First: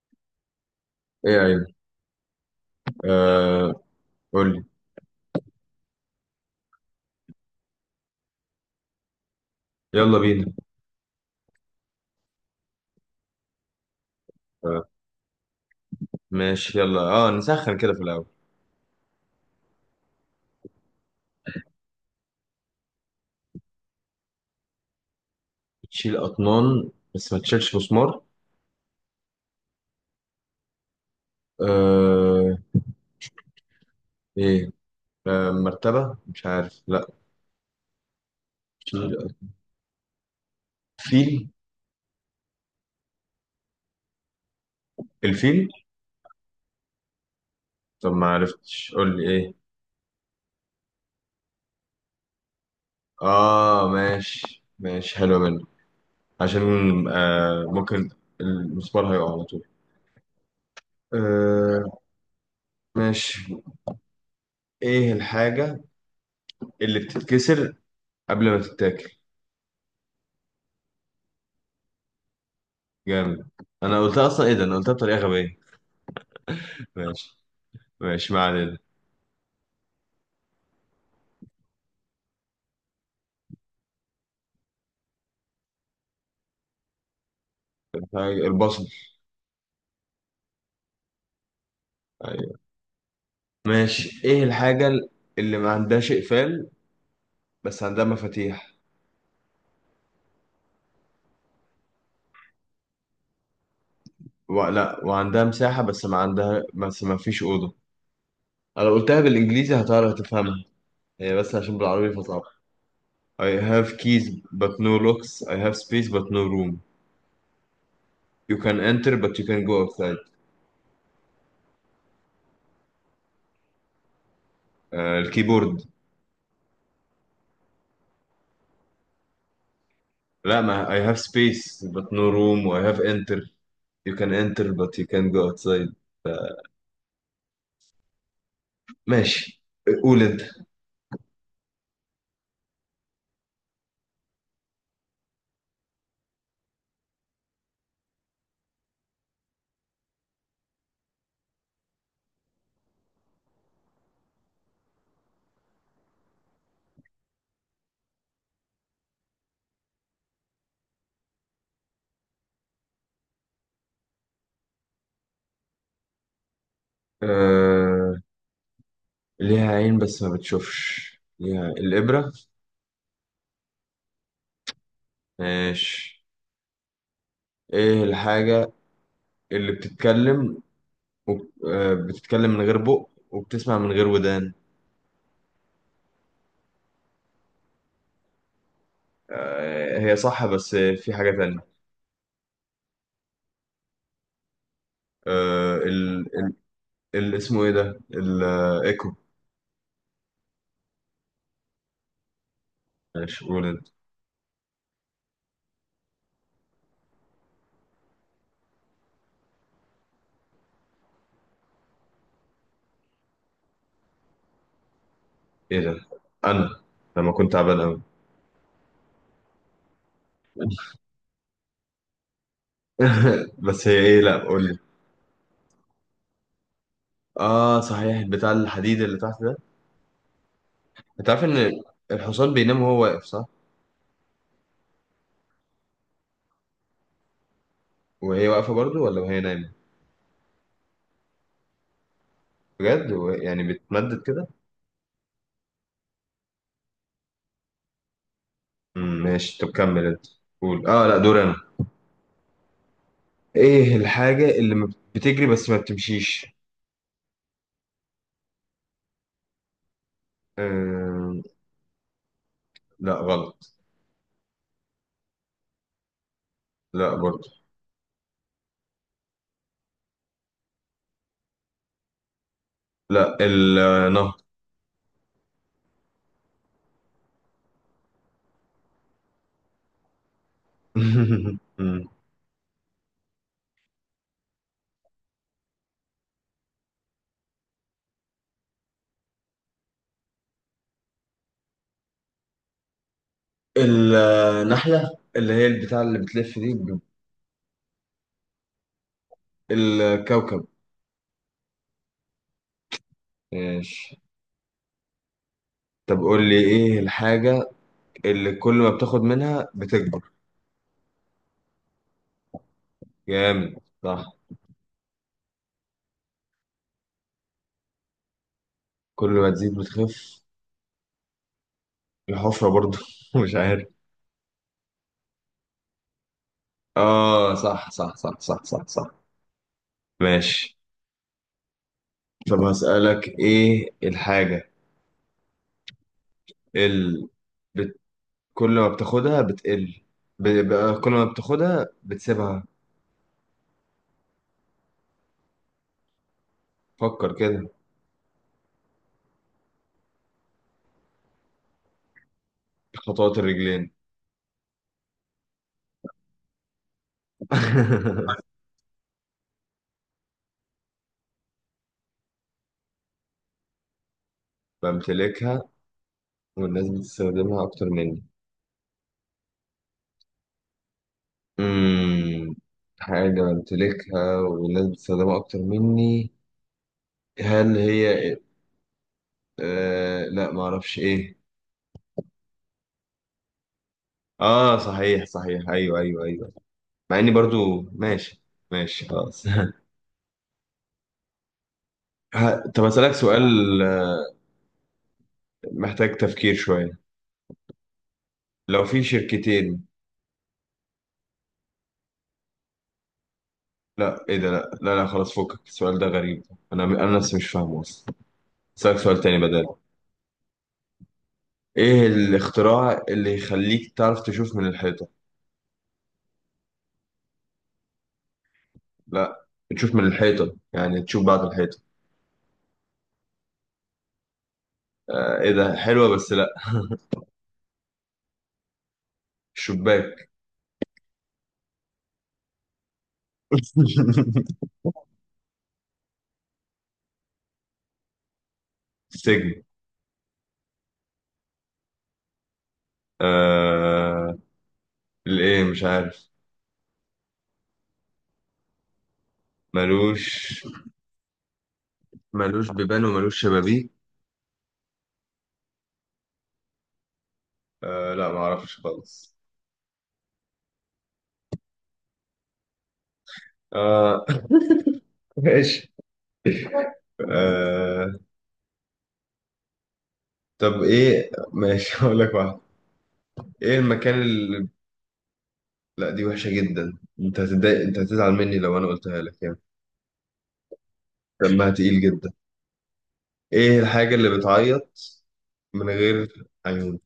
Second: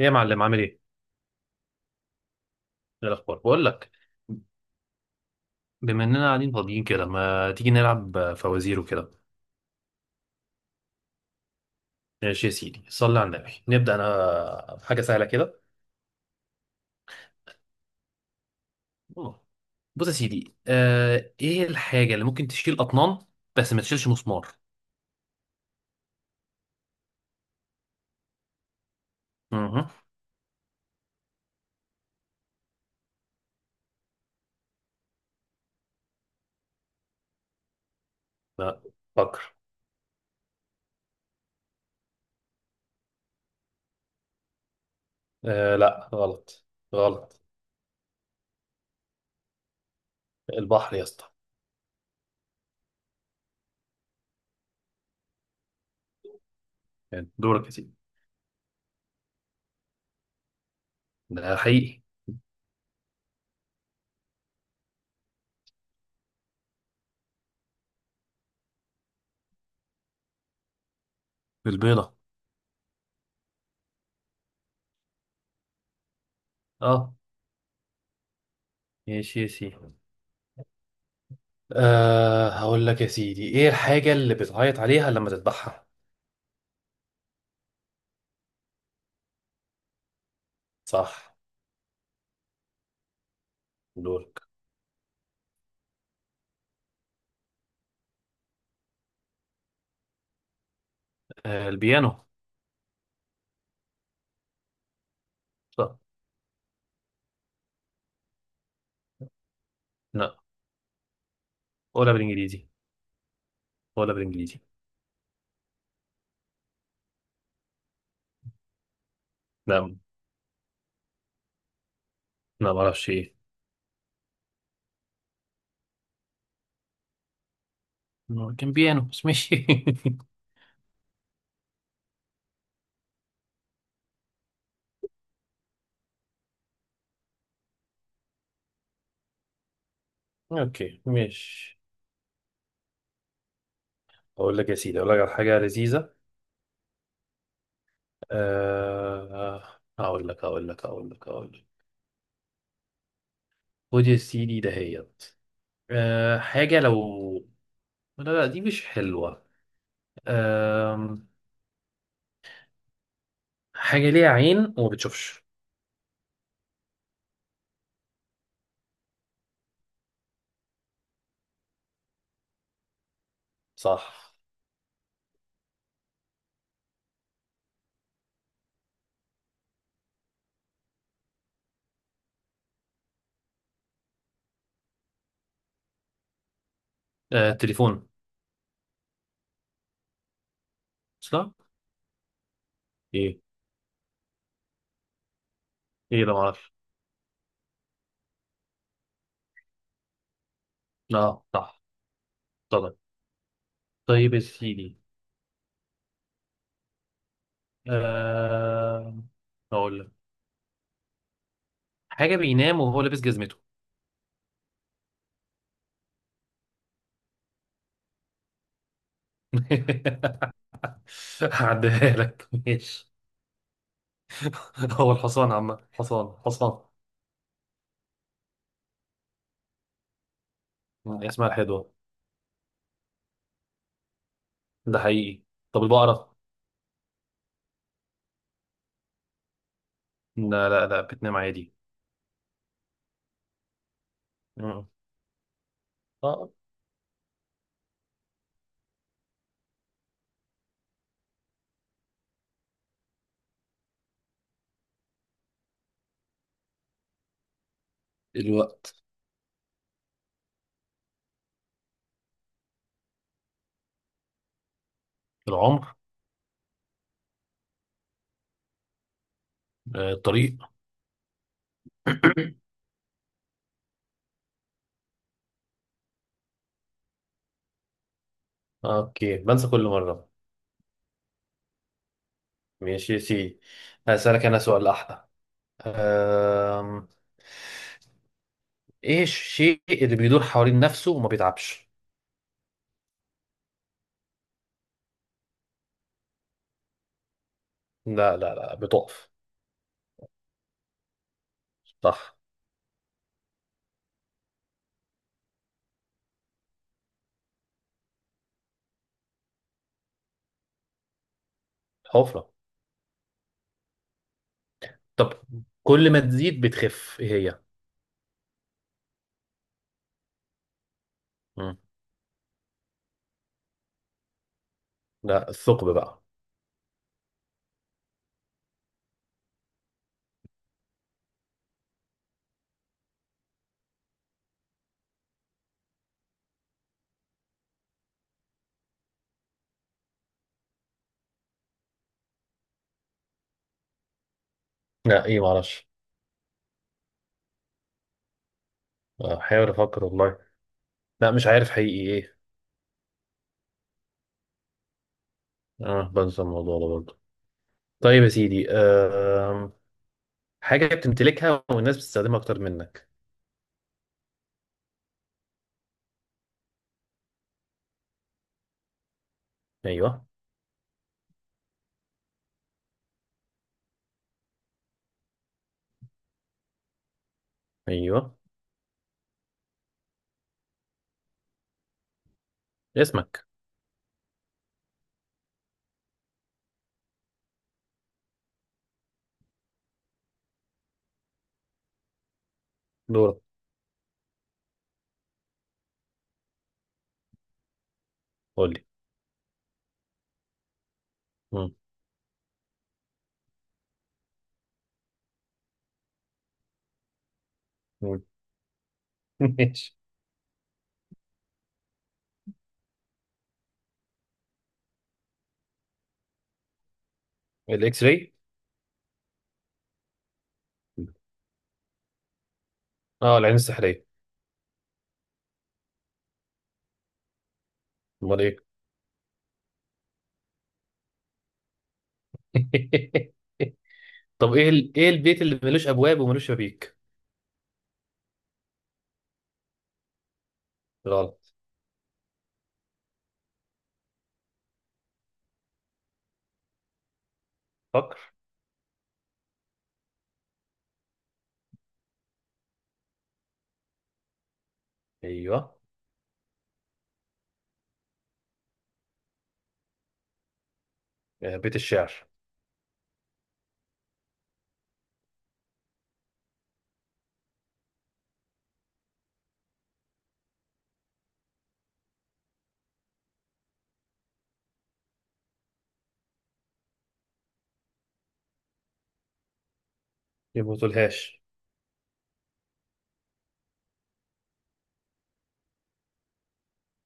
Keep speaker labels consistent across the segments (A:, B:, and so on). A: ايه يا معلم، عامل ايه؟
B: ايه يا عيني.
A: ايه الاخبار؟ بقول
B: آه،
A: لك،
B: قول لي.
A: بما اننا قاعدين فاضيين كده ما تيجي نلعب فوازير وكده.
B: يلا بينا.
A: ماشي يا سيدي، صلي على النبي، نبدا انا
B: آه
A: بحاجه سهله كده.
B: ماشي، يلا نسخن كده في الاول.
A: آه. بص يا سيدي، ايه الحاجه اللي ممكن تشيل اطنان بس ما تشيلش مسمار؟
B: تشيل اطنان بس ما تشيلش مسمار؟
A: اها.
B: آه، ايه؟ آه، مرتبة، مش عارف، لا.
A: لا.
B: تشيل أط-
A: فكر.
B: فيل. الفيل.
A: لا، غلط، غلط.
B: طب ما عرفتش، قول لي ايه.
A: البحر يا اسطى.
B: اه، ماشي، ماشي، حلو منك. عشان
A: يعني دورك يا سيدي.
B: ممكن المسمار هيقع على طول.
A: ده حقيقي.
B: آه، ماشي. ايه الحاجة اللي بتتكسر قبل ما تتاكل؟
A: البيضه.
B: جامد. انا قلتها اصلا، ايه ده، انا قلتها بطريقة غبية.
A: اه،
B: ماشي، ماشي، ما علينا.
A: ماشي يا سيدي. هقول لك يا سيدي، ايه الحاجه اللي بتعيط عليها لما تذبحها؟
B: البصل.
A: صح.
B: ايوه. ماشي،
A: دورك.
B: ايه الحاجة اللي ما عندهاش اقفال بس عندها مفاتيح
A: البيانو.
B: لا، وعندها مساحة،
A: لا.
B: بس ما فيش أوضة. انا قلتها بالانجليزي، هتعرف
A: لا،
B: تفهمها. هي بس عشان بالعربي
A: ولا
B: فصعب.
A: بالانجليزي،
B: I have
A: ولا
B: keys
A: بالانجليزي.
B: but no locks, I have space but no room, you can enter but you can go
A: لا،
B: outside.
A: لا ما اعرفش ايه.
B: آه، الكيبورد.
A: هو كان بيانو بس ماشي.
B: لا، ما I have space but no room و I have enter, you can enter but you can go outside. ماشي، قول انت.
A: اوكي ماشي. اقول لك يا سيدي، اقول لك على حاجه لذيذه. آه اقول لك اقول لك اقول لك اقول لك خد يا سيدي دهيت. حاجه لو... لا لا، دي مش حلوه. آه حاجه ليها عين وما بتشوفش.
B: آه، ليها عين بس ما بتشوفش، ليها الإبرة.
A: صح.
B: ماشي، ايه الحاجة اللي بتتكلم وب... آه، بتتكلم من غير بق وبتسمع من غير ودان؟
A: تليفون.
B: آه، هي صح بس في حاجة
A: صح.
B: تانية.
A: ايه؟
B: آه،
A: ايه
B: ال...
A: ده؟ ما
B: ال...
A: اعرفش.
B: اسمه ايه ده، الايكو.
A: لا، صح. طبعا.
B: ماشي، قول انت.
A: طيب يا سيدي، آه... اقول لك حاجه بينام وهو لابس جزمته.
B: ايه ده، انا لما كنت تعبان قوي.
A: هعديها لك ماشي.
B: بس هي ايه؟ لا، قول لي.
A: هو الحصان، عم حصان، حصان.
B: اه صحيح، بتاع الحديد اللي تحت ده. انت عارف
A: اسمها
B: ان
A: الحدوه.
B: الحصان بينام وهو واقف، صح؟
A: ده حقيقي. طب البقره؟
B: وهي واقفة برضو ولا وهي نايمة؟
A: لا لا لا، بتنام عادي.
B: بجد هو يعني بتمدد كده؟
A: مم. آه.
B: ماشي، طب كمل انت. قول، لا، دور انا. ايه الحاجة اللي ما بتجري بس ما بتمشيش؟
A: الوقت.
B: آه... لا، غلط.
A: العمر.
B: لا، برضه.
A: الطريق.
B: لا، النهر.
A: اوكي، بنسى كل مره.
B: مم.
A: ماشي يا سيدي، هسألك انا سؤال احلى. آم... ايه الشيء اللي بيدور حوالين نفسه وما بيتعبش؟
B: النحلة اللي هي البتاع اللي بتلف دي
A: لا لا لا، بتقف.
B: الكوكب.
A: صح.
B: ماشي، طب قول لي ايه الحاجة اللي كل ما بتاخد منها بتكبر؟
A: حفرة.
B: جامد، صح.
A: طب كل ما تزيد بتخف، ايه هي؟
B: كل ما تزيد بتخف.
A: مم.
B: الحفرة برضه، مش عارف.
A: لا، الثقب بقى.
B: اه، صح، صح، صح، صح، صح، صح. ماشي، طب هسألك ايه الحاجة اللي بت... كل ما بتاخدها بتقل، كل ما بتاخدها بتسيبها.
A: لا، ايه، معرفش.
B: فكر كده.
A: بحاول افكر والله. لا، مش عارف حقيقي ايه.
B: خطوات الرجلين.
A: اه، بنسى الموضوع ده برضه. طيب يا سيدي، حاجة بتمتلكها والناس بتستخدمها اكتر منك.
B: بمتلكها والناس بتستخدمها أكتر مني.
A: ايوه.
B: امم حاجة بمتلكها والناس بتستخدمها أكتر مني، هل
A: ايوه.
B: هي لا، معرفش ايه.
A: اسمك.
B: اه، صحيح، صحيح، ايوه، ايوه، ايوه. مع اني برضو ماشي. ماشي، خلاص. طب اسالك
A: دورك.
B: سؤال. آه، محتاج تفكير شويه.
A: قول
B: لو
A: لي.
B: في شركتين...
A: مم.
B: لا، ايه ده، لا، لا، لا، خلاص، فكك السؤال ده غريب، انا نفسي مش فاهمه اصلا.
A: مم.
B: اسالك سؤال تاني بدل.
A: ماشي.
B: ايه الاختراع اللي يخليك تعرف تشوف من الحيطه؟
A: الاكس راي.
B: لا، تشوف من الحيطه يعني تشوف بعد الحيطه.
A: اه، العين السحرية.
B: آه، ايه ده، حلوه بس لا.
A: امال ايه؟
B: الشباك.
A: طب ايه البيت اللي ملوش ابواب وملوش شبابيك؟
B: السجن.
A: غلط.
B: آه الايه، مش عارف.
A: فكر.
B: ملوش ملوش بيبان وملوش شبابيك.
A: ايوه.
B: لا، ما اعرفش خالص.
A: بيت الشعر.
B: آه، ماشي. آه طب ايه، ماشي، هقول لك واحد. ايه المكان اللي... لا، دي وحشة جدا، انت هتتضايق، انت هتزعل مني لو انا قلتها لك يعني،
A: يبوظولهاش.
B: دمها تقيل جدا. ايه الحاجة اللي بتعيط من غير عيون؟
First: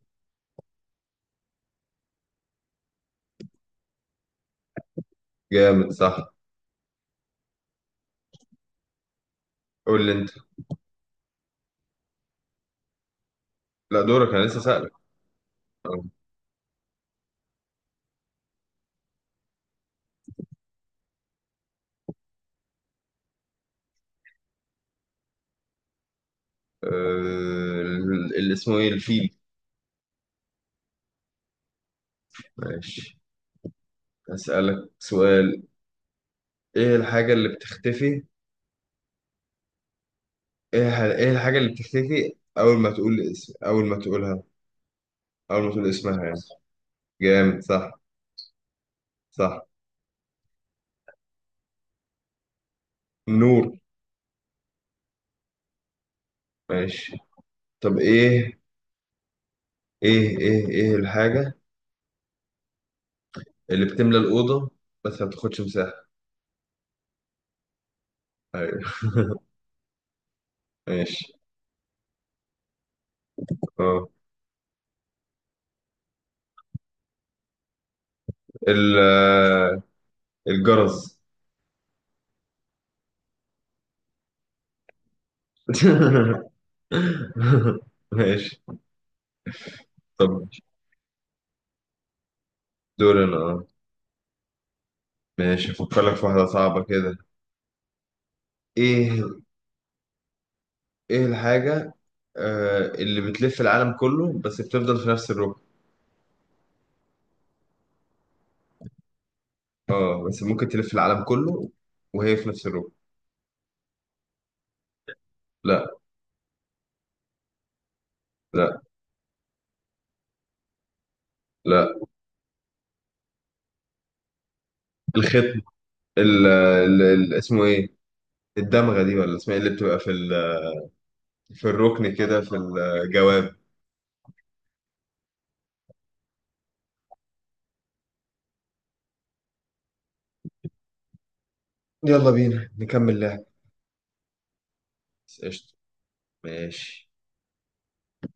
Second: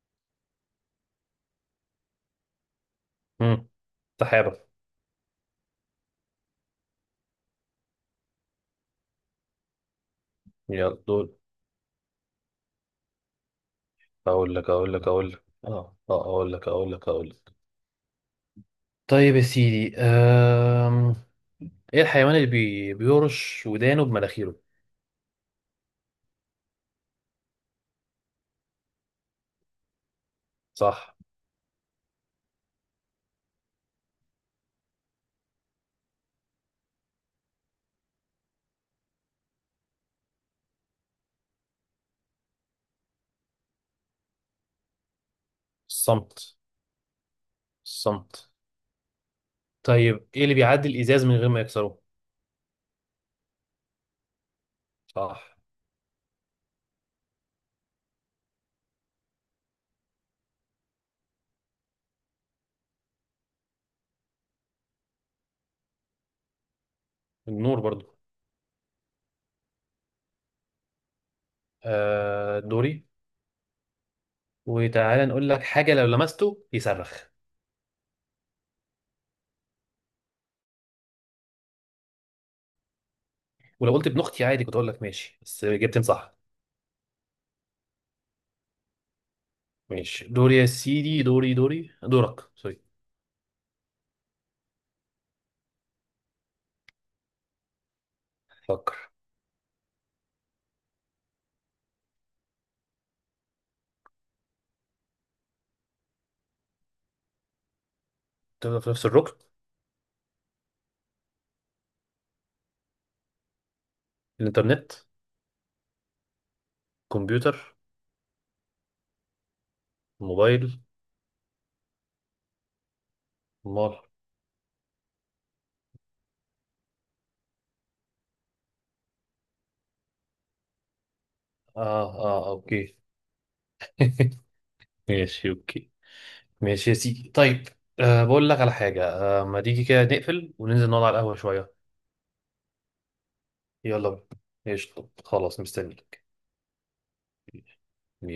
A: امم سحابة.
B: جامد، صح. قول لي انت.
A: يلا دول.
B: لا، دورك انا
A: أقول
B: لسه
A: لك
B: سألك.
A: أقول لك أقول لك آه آه أقول لك أقول لك أقول لك طيب يا سيدي، إيه الحيوان اللي بيرش ودانه بمناخيره؟
B: آه اللي اسمه ايه، الفيل.
A: صح.
B: ماشي، هسألك سؤال. ايه الحاجة اللي بتختفي، ايه الحاجة اللي بتختفي أول ما تقولها، أول ما تقول اسمها يعني؟
A: الصمت.
B: جامد، صح.
A: الصمت.
B: صح.
A: طيب إيه اللي بيعدي الإزاز من غير ما يكسره؟
B: النور.
A: صح.
B: ماشي، طب ايه، ايه الحاجة اللي بتملى الأوضة بس ما بتاخدش مساحة؟
A: النور برضو.
B: أيوة. ماشي.
A: دوري.
B: اه،
A: وتعالى نقول لك حاجة، لو لمسته يصرخ.
B: ال- آه، الجرس.
A: ولو قلت ابن أختي عادي، كنت أقول لك ماشي، بس جبتين صح.
B: ماشي. طب
A: ماشي، دوري يا سيدي، دوري، دوري، دورك، سوري.
B: دور انا. اه ماشي افكر لك في واحدة صعبة كده.
A: فكر.
B: ايه ايه الحاجة اللي بتلف العالم كله بس بتفضل في نفس الركن.
A: تبدأ في نفس الركن.
B: اه بس ممكن تلف العالم كله وهي في نفس الروب.
A: الإنترنت.
B: لا،
A: كمبيوتر.
B: لا،
A: موبايل.
B: لا.
A: مال.
B: الختم. اسمه ايه، الدمغة دي، ولا اسمها ايه اللي بتبقى في في
A: آه،
B: الركن كده،
A: آه،
B: في
A: أوكي.
B: الجواب.
A: ماشي أوكي. ماشي يا سيدي، طيب، بقول لك على حاجة. ما تيجي كده نقفل وننزل نقعد على القهوة شوية.
B: يلا بينا نكمل لعب.
A: يلا بينا. قشطة،
B: بس
A: خلاص،
B: قشطة،
A: مستنيك.
B: ماشي.